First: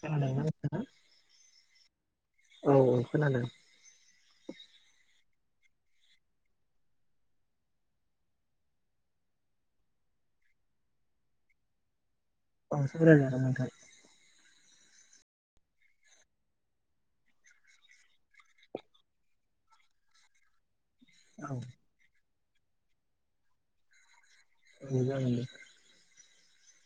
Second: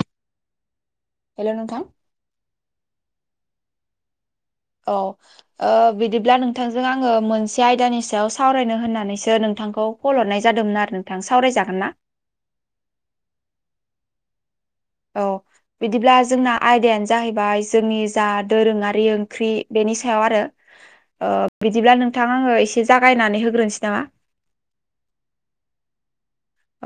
खोनादों ना नोंथाङा? हेल' नोंथां। औ ओं खोनादों। औ। ओ बिदिब्ला नोंथांजों आङो मोनसे आयदानि सायाव सावरायनो होननानैसो नोंथांखौ कल हरनाय जादोंमोन आरो नोंथां। सावराय जागोन ना? ओं सावराय जागोन नोंथां। औ। बिदिब्ला जोंना आयदायानो जाहैबाय जोंनि जा दोरोङारि ओंख्रि बेनि सायाव आरो। ओ औ बिदिब्ला नोंथां आङो एसे जागायनानै होग्रोनसै नामा? औ जागोन दे।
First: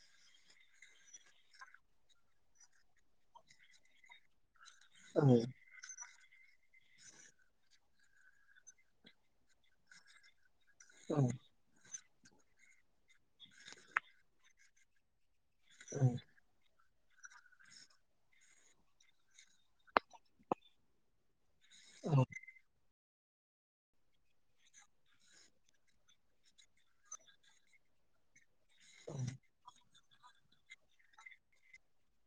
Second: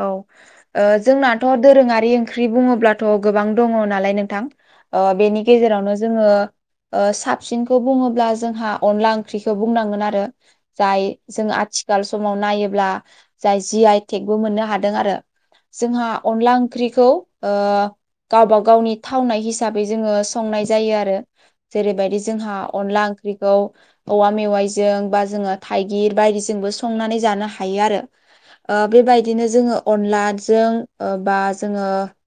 औ। जोंनाथ' दोरोङारि ओंख्रि बुङोब्लाथ' गोबां दङ नालाय नोंथां। ओ औ बेनि गेजेरावनो जोङो ओ साबसिनखौ बुङोब्ला जोंहा अनला ओंख्रिखो बुंनांगोन आरो जाय औ जों आथि खाल समाव नायोब्ला जाय जि आइ टेकबो मोननो हादों आरो। जोंहा अनला ओंख्रिखौ ओ गावबा गावनि थावनाय हिसाबै जोङो संनाय जायो आरो। औ जेरैबायदि जोंहा अनला ओंख्रिखौ औवा मेवाइजों बा जोङो थाइगिर बायदिजोंबो संनानै जानो हायो आरो। ओ बेबायदिनो जोङो अनलाजों ओ बा जोङो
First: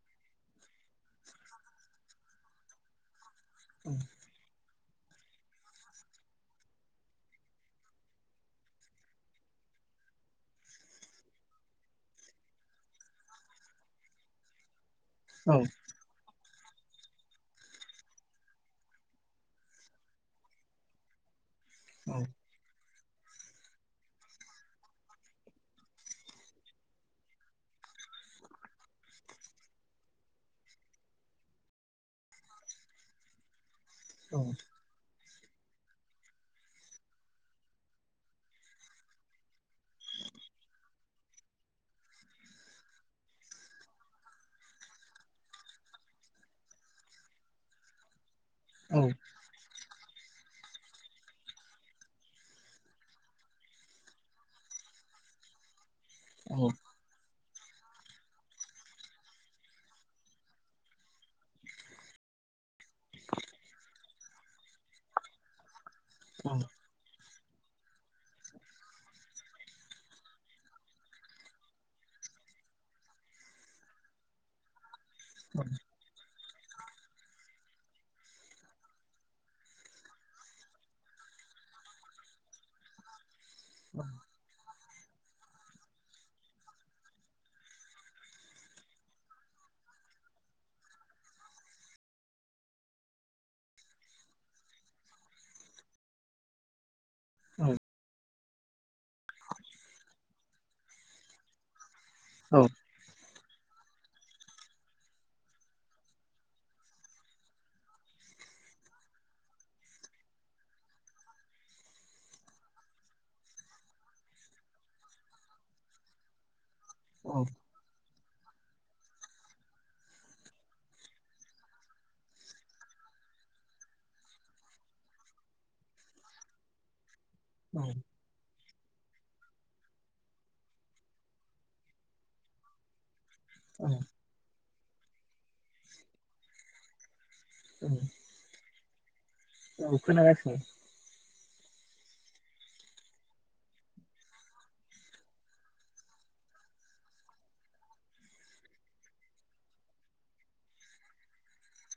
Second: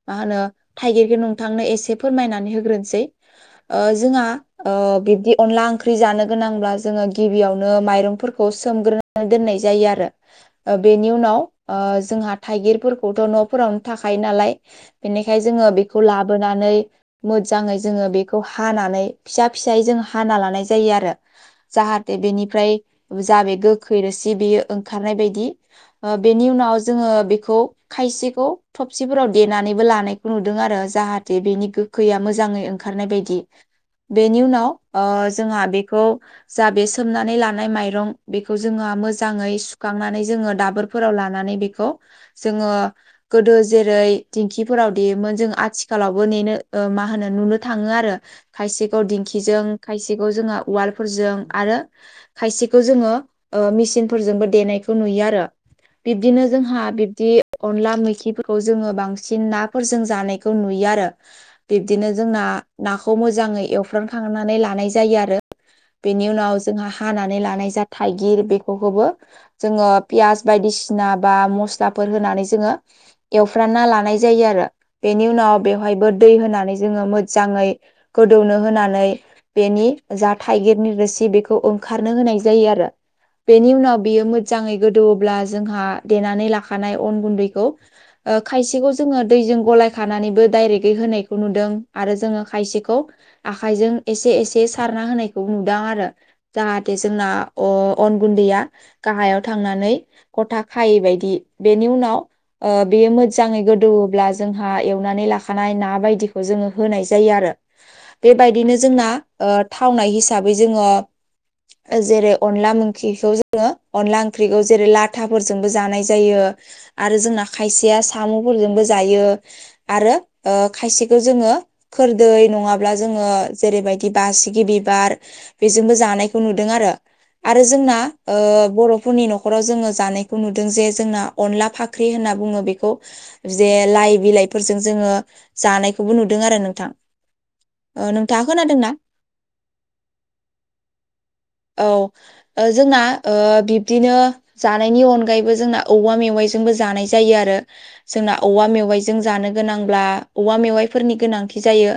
मा होनो थाइगिरखौ नोंथांनो एसे फोरमायनानै होग्रोसै। ओ जोंहा ओ बिब्दि अनला ओंख्रि जानो गोनांब्ला जोङो गिबियावनो माइरंफोरखौ सोमग्रो ओ दोननाय जायो आरो। ओ बिनि उनाव ओ जोंहा थाइगिरफोरखौथ' न'फोरावनो थाखायो नालाय बेनिखाय जोङो बे खौ लाबोनानै मोजाङै जोङो बेखौ हानानै फिसा फिसायै जों हाना लानाय जायो आरो। जाहाथे बेनिफ्राय जा बे गोखै रोसि बेयो ओंखारनाय बायदि ओ बेनि उनाव जोङो बेखौ खायसेखौ थबसिफोराव देनानैबो लानायखौ नुदों आरो जाहाथे बेनि गो खैया मोजाङै ओंखारनाय बायदि बेनि उनाव ओ जोंहा बेखौ जा बे सोमनानै लानाय माइरं बेखौ जोङो मोजाङै सुखांनानै जोङो दाबोर फोराव लानानै बेखौ जोङो गोदो जेरै दिंखिफोराव देयोमोन जों आथिखालावबो नेनो ओ मा होनो नुनो थाङो आरो। खायसेखौ दिंखिजों खायसेखौ जोङा उवालफोरजों आरो खायसेखौ जोङो ओ मिसिनफोरजोंबो देनायखौ नुयो आरो। बिदिनो जोंहा बिब्दि अनला मैखिफोरखौ जोङो बांसिन नाफोरजों जानायखौ नुयो आरो। बिब्दिनो जोंना नाखौ मोजाङै एवफ्रानखांनानै लानाय जायो आरो। बेनि उनाव जोंहा हानानै लानाय जा थाइगिर बेबो जोङो पियास बायदिसिना बा मस्लाफोर होनानै जोङो एवफ्रानना लानाय जायो आरो। बेनि उनाव बेवहायबो दै होनानै जोङो मोजाङै गोदौनो होनानै बेनि जा थाइगिरनि रोसि बेखौ ओंखारनो होनाय जायो आरो बेनि उनाव बियो मोजाङै गोदौयोब्ला जोंहा देनानै लाखानाय अन गुन्दैखौ ओ खायसेखौ जोङो दैजों गलाय खानानैबो डायरेक्टयै होनायखौ नुदों आरो जोङो खायसेखौ आखाइजों एसे एसे सारना होनायखौ नुदां आरो जाहाथे जोंना औ अन गुन्दैया गाहायाव थांनानै गथा खायै बायदि बेनि उनाव औ ओ बेयो मोजाङै गोदौब्ला जोंहा एवनानै लाखानाय ना बायदिखौ जोङो होनाय जायो आरो बेबायदिनो जोंना ओ थावनाय हिसाबै जोङो जेरै अनला ओंख्रिखौ जोङो अनला ओंख्रिखौ जेरै लाथाफोरजोंबो जानाय जायो आरो जोंना खायसेया साम'फोरजोंबो जायो आरो ओ खायसेखौ जोङो खोरदै नङाब्ला जोङो जेरैबायदि बासिगि बिबार बेजोंबो जानायखौ नुदों आरो आरो जोंना ओ बर'फोरनि न' खराव जोङो जानायखौ नुदों जे जोंना अनला फाख्रि होनना बुङो बेखौ जे लाइ बिलाइफोरजों जोङो जानायखौबो नुदों आरो नोंथां ओ नों थाङा खोनादोंना औ खोनागासिनो औ ओ जोंना ओ बिब्दिनो जानायनि अनगायैबो जोंना औवा मेवाइजोंबो जानाय जायो आरो जोंना औवा मेवाइजों जानो गोनांब्ला औवा मेवाइफोरनि गोनांथि जायो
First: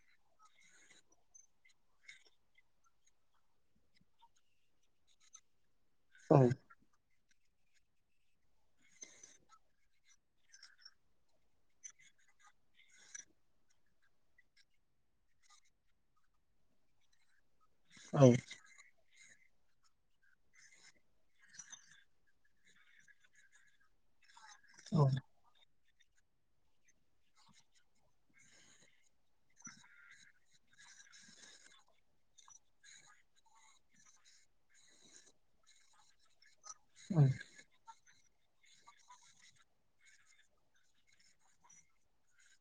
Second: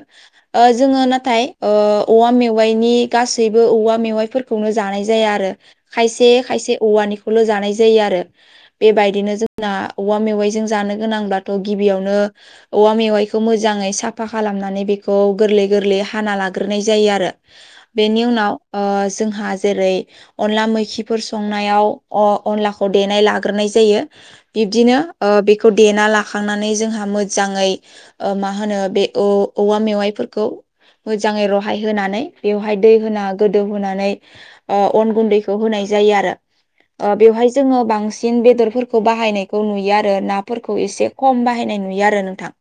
ओ जोंङो नाथाय ओ औवा मेवाइनि गासैबो औवा मेवाइफोर खौनो जानाय जाया आरो खायसे औ खायसे औवानिखौल' जानाय जायो आरो बेबायदिनो जोंना औवा मेवाइजों जानो गोनांब्लाथ' गिबियावनो औवा मेवाइखौ मोजाङै साफा खालामनानै बेखौ गोरलै गोरलै हाना लाग्रोनाय जायो आरो औ बेनि उनाव ओ जोंहा जेरै अनला मैखिफोर संनायाव अ अनलाखौ देनाय लाग्रोनाय जायो बिदिनो ओ बे खौ देना लाखांनानै जोंहा मोजाङै ओ मा होनो बे औ औवा मेवाइफोरखौ मोजाङै रहाय होनानै बेवहाय दै होना गोदौहोनानै ओ अन गुन्दैखौ होनाय जायो आरो ओ औ बेवहाय जोङो बांसिन बेदरफोरखौ बाहायनायखौ नुयो आरो नाफोरखौ एसे खम बाहायनाय नुयो आरो नोंथां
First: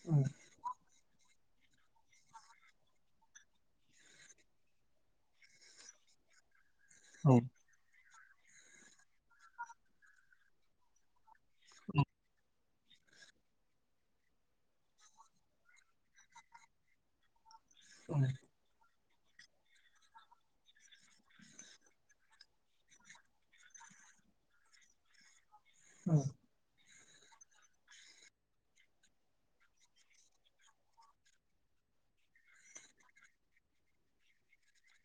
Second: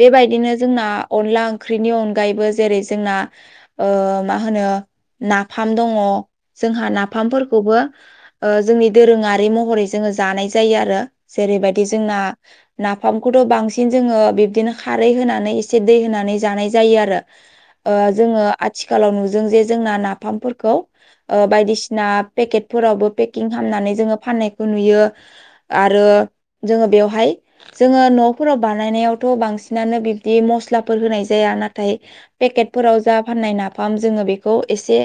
बेबायदिनो जोंना अनला ओंख्रिनि अनगायैबो जेरै जोंना ओ मा होनो नाफाम दङ जोंहा नाफामफोरखौबो ओ जोंनि दोरोङारि महरै जोङो जानाय जायो आरो जेरैबायदि जोंना नाफामखौथ' बांसिन जोंङो बिदिनो खारै होनानै एसे दै होनानै जानाय जायो आरो ओ जोङो आथिखालाव नुदों जे जोंना नाफामफोरखौ ओ बायदिसिना पेकेटफोरावबो पे किं खालामनानै जोङो फाननायखौ नुयो आरो औ जोङो बेवहाय जोङो न'फोराव बानायनायावथ' बांसिनानो बिब्दि मस्लाफोर होनाय जाया नाथाय पेकेटफोराव जा फाननाय नाफाम जोङो बेखौ एसे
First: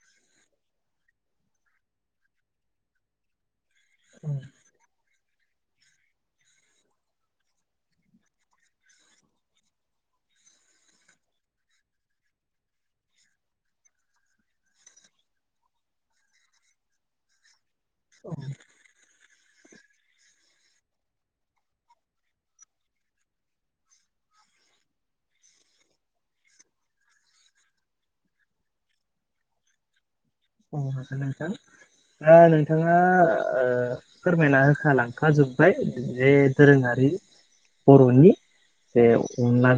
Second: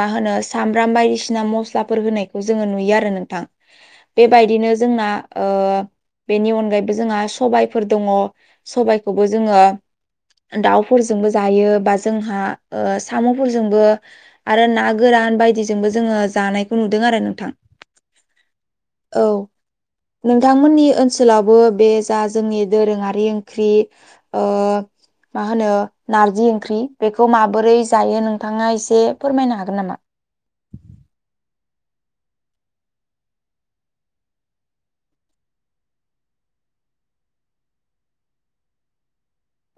मा होनो सामब्राम बायदिसिना मस्लाफोर होनाय खौ जोङो नुयो आरो नोंथां बेबायदिनो जोंना ओ बेनि अनगायैबो जोंहा सबाइफोर दङ सबाइखौबो जोङो दाउफोरजोंबो जायो बा जोंहा ओ साम'फोरजोंबो आरो ना गोरान बायदिजोंबो जोङो जानायखौ नुदों आरो नोंथां औ औ नोंथांमोननि ओनसोलावबो बे जा जोंनि दोरोङारि ओंख्रि ओ मा होनो नारजि ओंख्रि बेखौ माबोरै जायो नोंथांङा एसे फोरमायनो हागोन नामा अ हागोन नोंथां दा नोंथांङा फोरमायना होखा लांखाजोबबाय बे दोरोंङारि बर'नि बे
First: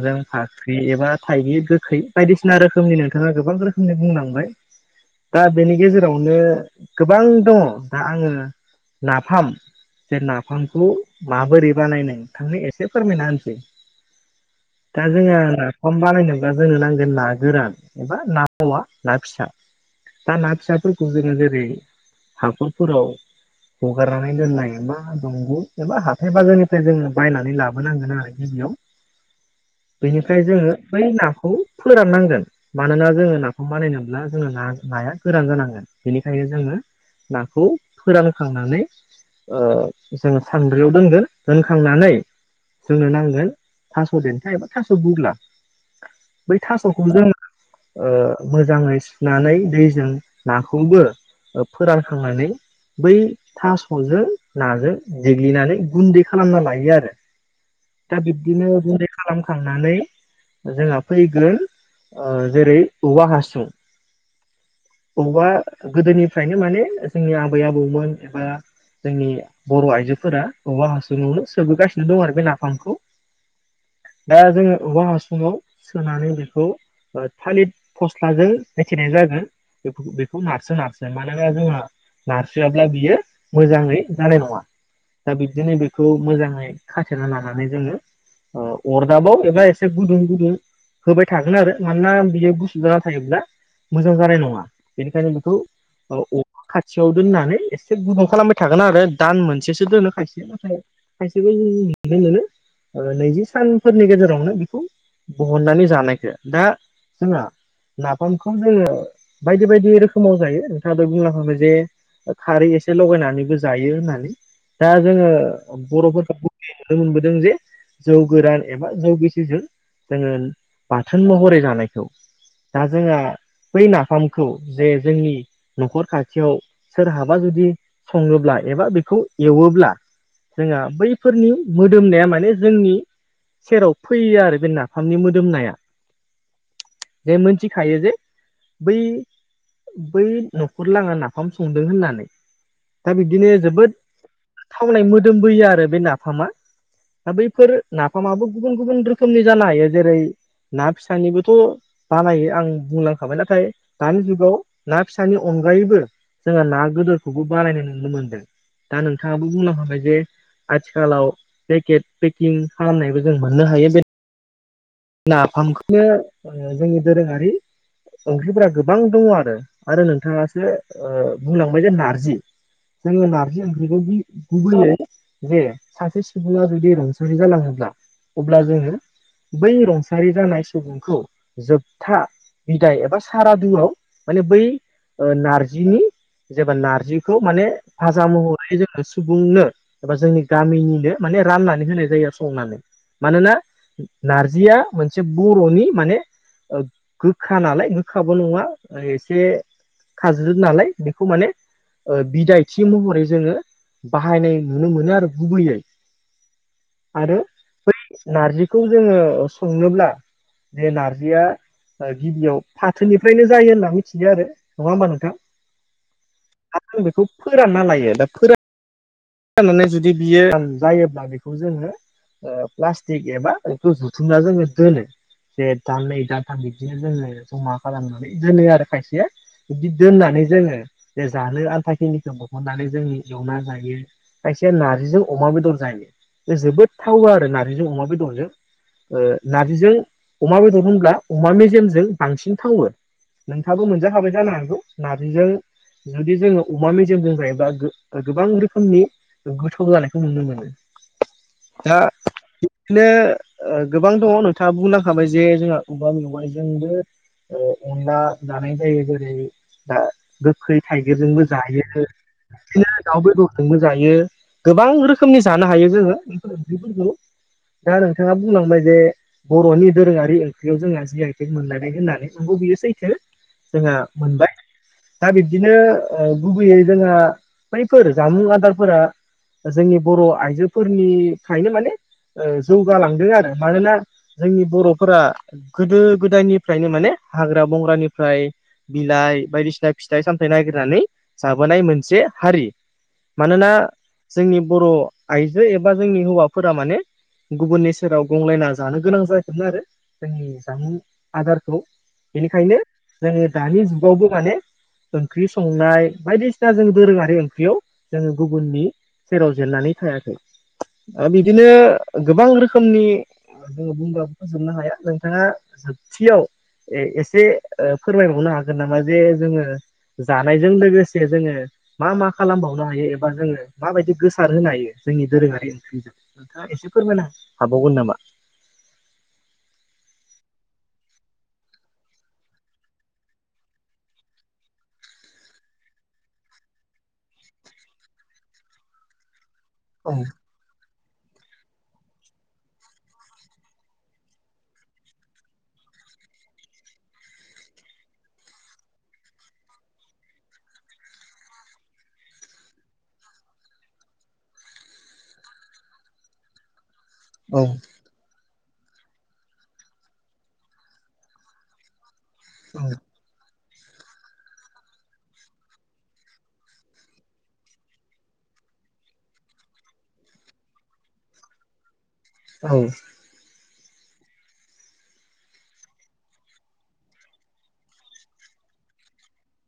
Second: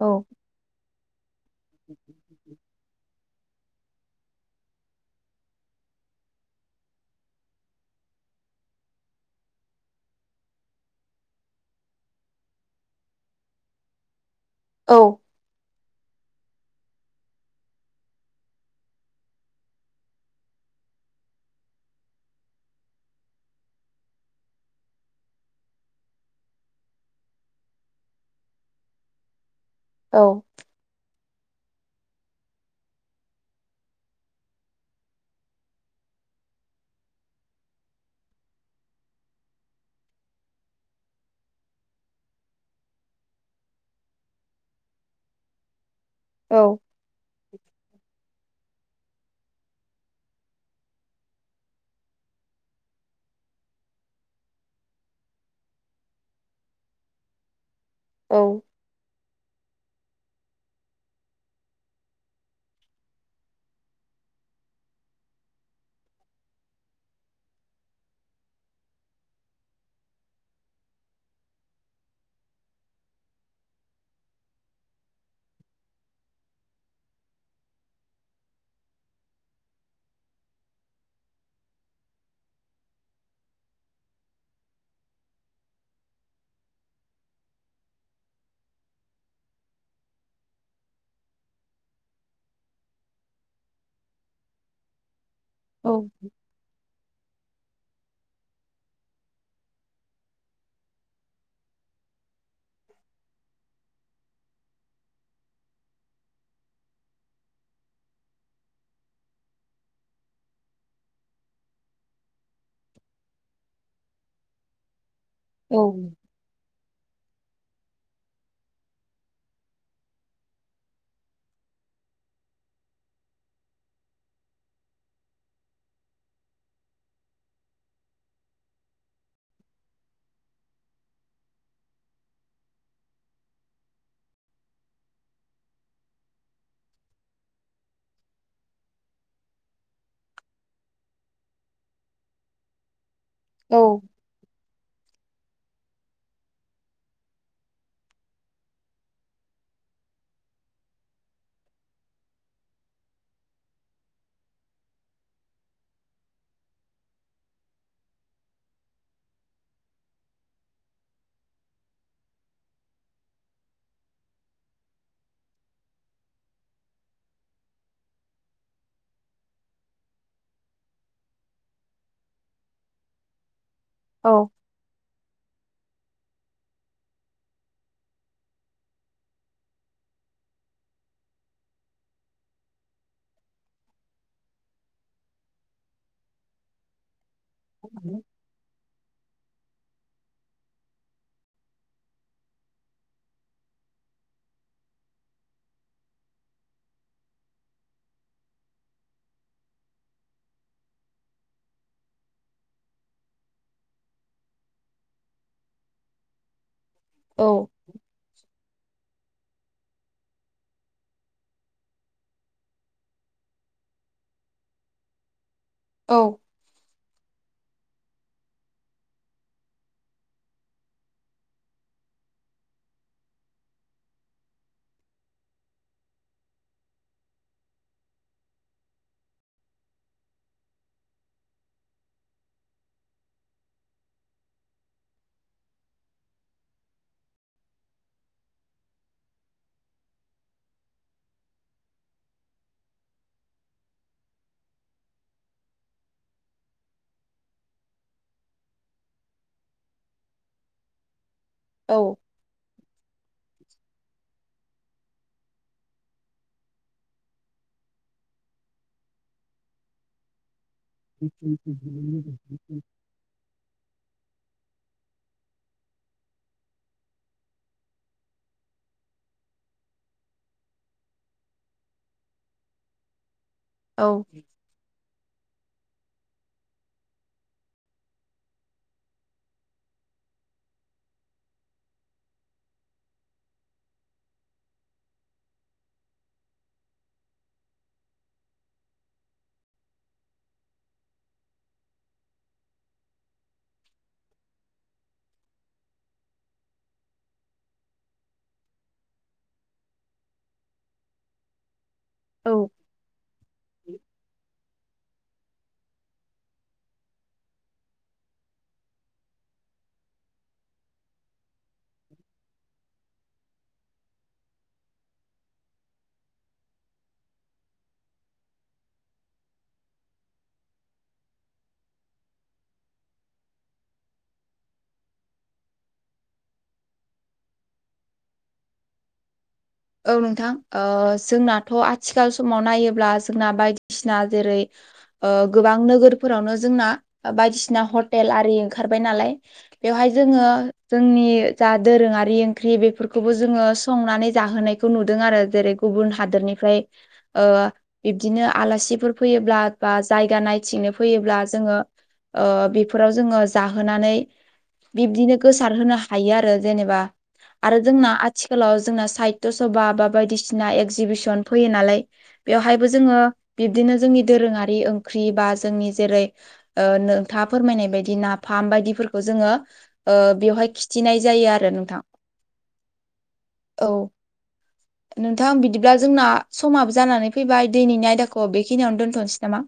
औ फाख्रि एबा थाइगि गोखै बायदिसिना रोखोमनि नोंथांङा गोबां रोखोमनि बुंलांबाय दा बेनि गेजेरावनो गोबां दंङो दा आंङो नाफाम जे नाफामखौ माबोरै बानायनो थांनो एसे फोरमायना होनसै औ दा जोंहा सम बानायनोब्ला जोंनो नांगोन ना गोरान एबा ना मावा ना फिसा दा ना फिसाफोरखौ जोंङो जेरै हाखरफोराव हगारनानै दोननाय एबा दंग' एबा हाथाय बाजारनिफ्राय जों बायनानै लाबोनांगोन आरो बि [inaudible] बेनिफ्राय जोंङो बै नाखौ फोराननांगोन मानोना जोंङो नाखौ बानायनोब्ला जोंङो ना नाया गोरान जानांगोन बेनिखायनो जोंङो नाखौ फोरानखांनानै जोंङो सानब्रैयाव दोनगोन दोनखांनानै जोंनो नांगोन थास' देन्था एबा थास' बुग्ला बै औ थास'खौ जों मोजांङै सुनानै दैजों नाखौबो फोरानखांनानै बै थास'जों नाजों देग्लिनानै गुन्दै खालामना लायो आरो दा औ बिदिनो [unintelligible] खालामखांनानै जोंहा फैगोन जेरै औवा हासुं अबावबा गोदोनिफ्रायनो माने जोंनि आबै आबौमोन एबा जोंनि बर' आइजोफोरा औवा हासुंङावनो सोबोगासिनो दं आरो बे नाफामखौ दा जोंङो बबेवा हासुंङाव सोनानै बेखौ थालिर फस्लाजों एखेनाय जागोन बे बेखौ नारसो नारसो मानोना जोंहा नारसोयाब्ला बियो मोजांङै जानाय नंङा दा बिदिनो बेखौ मोजांङै खाथेना लानानै जोंङो अ अरदाबाव एबा एसे गुदु गुदुं होबाय थागोन आरो मानोना बियो गुसु जाना थायोब्ला मोजां जानाय नंङा बेनिखायनो बेखौ औ औ खाथियाव दोननानै एसे गुदुं खालामबाय थागोन आरो दान मोनसेसो दोनो खाथि नाथाय खायसेखौ जों नुनो मोनो नैजि सानफोरनि गेजेरावनो बेखौ बहननानै जानायखौ दा जोंहा नाफामखौ जोंङो बायदि बायदि रोखोमाव जायो नोंथांङाबो बुलांखाबाय जे खारै एसे लगायनानैबो जायो होननानै दा जोंङो औ बर'फोरखौ नुनो मोनबोदों जे जौ गोरान एबा जौ गेसिजों जोंङो बाथोन महरै जानायखौ दा जोंहा बै ना नाफामखौ जे जोंनि न'खर खाथियाव सोरहाबा जुदि संङोब्ला एबा बेखौ एवोब्ला जोंहा बैफोरनि मोदोमनाया माने जोंनि सेराव फैयो आरो बे नाफामनि मोदोमनाया जे मिथिखायो जे बै बै न'खरला आङा नाफाम संदों होननानै दा बिदिनो औ जोबोद थावनाय मोदोमबोयो आरो बे नाफामा दा बैफोर नाफामाबो गुबुन गुबुन रोखोमनि जानो हायो। जेरै ना फिसानिबोथ' बानायो आं बुंलांखाबाय नाथाय दानि जुगाव ना फिसानि अनगायैबो जोंङो ना गोदोरखौबो बारायनाय नुनो मोनदों। दा नोंथांङाबो बुंनो हाबाय जे आथिखालाव पेकेट पेकिं खालामनायबो जों मोननो हायो बे नाफामखौनो जोंनि दोरोङारि। ओंख्रिफोरा गोबां दङ आरो आरो नोंथाङासो बुंलांबाय जे नारजि जो नारजि ओंख्रिखौ गि औ गुबैयो जे सासे सुबुङा जुदि रुंसारि जालाङोब्ला अब्ला जोङो बै रुंसारि जानाय सुबुंखौ जोबथा बिदाय एबा सारादुआव माने बै ओ नारजिनि जेबा नारजिखौ माने फाजा महरै जोङो सुबुंनो एबा जोंनि गामिनिनो माने राननानै होनाय जायो आरो संनानै मानोना नारजिया मोनसे बर'नि माने गोखा नालाय गोखाबो नङा एसे खाज्रु नालाय बेखौ माने ओ बिदायथि महरै जोङो बाहायनाय नुनो मोनो आरो गुबैयै [inaudible] आरो बै नारजिखौ जोङो संनोब्ला बे नारजिया गिबियाव फाथोनिफ्रायनो जायो होनना मिथियो आरो नङा होमबा नोंथां? औ आर जों बेखौ फोरानना लायो दा फोरान जनानै जुदि बियो जायोब्ला बेखौ जोंङो ओ प्लाासटक एबा जुथुमनानै दोनो। जे दान नै दानथाम बिदिनो जोंङो जमा खालामनानै दोनो आरो खायसेया। बिदि दोननानै जोंङो बे जानो आन्था खिनिखौ दिहननानै जों एवना जायो। खायखिया नारजिजों अमा बेदर जायो बे जोबोद थावा आरो नार्जिजों अमा बेदरजों। ओ नारजिजों अमा बेदर होनब्ला अमा मेजेमजों बांसिन थावो। नोंथाबो मोनजाखाबायथा नौ नार्जिजों जुदि जोंङो अमा मेजेमजोंजायोबब्ला गोबां रोखोमनि गोथौ जानायखौ नुनो मोनो औ दा बिदिनो गोबां दंङो नोंथांङा बुंनांखाबाय जे जोंहा बबेबा मेवाइजोंबो ओ अनला जानाय जायो बोरै दा गोखै थाइगिरजोंबो जायो बिदिनो दाउ बेदरजोंबो जायो गोबां रोखोमनि जानो हायो जोंङो ओंख्रिफोरखौ। दा नोंथांङा बुंलांबाय जे बर'नि दोरोङारि ओंख्रियाव जोंहा जि आइटेक मोनलायबाय होननानै नंगौ बियो सैथो। जोंहा मोनबाय। दा बिब्दिनो गुबैयै जोंहा बैफोर जामुं आदार फोर जोंनि बर' आइजोफोरनिफ्रायनो माने ओ जौगालांदों आरो मानोना जोंनि बर'फोरा गोदो गोदायनिफ्रायनो माने हाग्रा बंग्रानिफ्राय बिलाइ बायदिसिना फिथाइ सामथायाइ नागिरनानै जाबोनाय मोनसे हारि। मानोना जोंनि बर' आइजो एबा जोंनि हौवाफोरा माने गुबुननि सेराव गंलायना जानो गोनां जायाखैमोन आरो जोंनि जामुं आदारखौ औ बेनिखायनो जोंङो दानि जुगावबो माने ओंख्रि संनाय बायदिसिना जों दोरोंङारि ओंख्रियाव जोंङो गुबुननि सेराव जेननानै थायाखै। दा बिदिनो गोबां रोखोमनि जोंङो बुंब बे फोजोबनो हाया नोंथांङा जोबथियाव एसे ओ फोरमायबावनो हागोन नामा जे जोंङो जानायजों लोगोसे जोंङो मा मा खालामबावो? सनो हायो एबा जोङो माबायदि गोसार होनो हायो जोंनि दोरोङारि ओंख्रिजों। एसे फोरमायना हाबावगोन नामा? औ नोंथां ओ जोंनाथ' आथिखाल समाव नायोब्ला जोंना बायदिसिना जेरै ओ गोबां नोगोरफोरावनो जोंना बायदिसिना हटेल आरि ओंखारबाय नालाय बेवहाय औ जोंङो जोंनि जा दोरोङारि ओंख्रि बेफोरखौबो जोंङो संनानै जाहोनायखौ नुदों आरो जेरै गुबुन हादोरनिफ्राय ओ बिब्दिनो आलासिफोर फैयोब्ला बा जायगा नायथिंनो फैयोब्ला जोङो ओ बेफोराव जोंङो जाहोनानै बिब्दिनो गोसार होनो हायो आरो जेनेबा औ आरो जोंना आथिखालाव जोंना साहित्य' सभा बा बायदिसिना एगजिबिसन फैयो नालाय बेवहायबो जोङो बिब्दिनो जोंनि दोरोङारि ओंख्रि बा जोंनि जेरै ओ नोंथाङा फोरमायनाय बायदि नाफाम बायदिफोरखो जोङो ओ बेवहाय खिथिनाय जायो आरो नोंथां। औ औ नोंथां बिदिब्ला जोंना समाबो जानानै फैबाय दैनैनि आयदाखौ बेखिनियावनो दोन्थ'नोसै नामा?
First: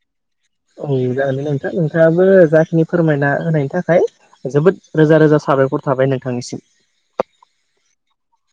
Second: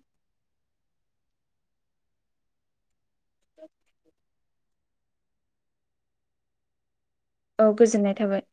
औ जागोन नोंथां नोंथाङाबो जाखिनि फोरमायना होनायनि थाखाय जोबोद रोजा रोजा साबायर थाबाय नोंथांनिसिम। औ गोजोननाय थाबाय।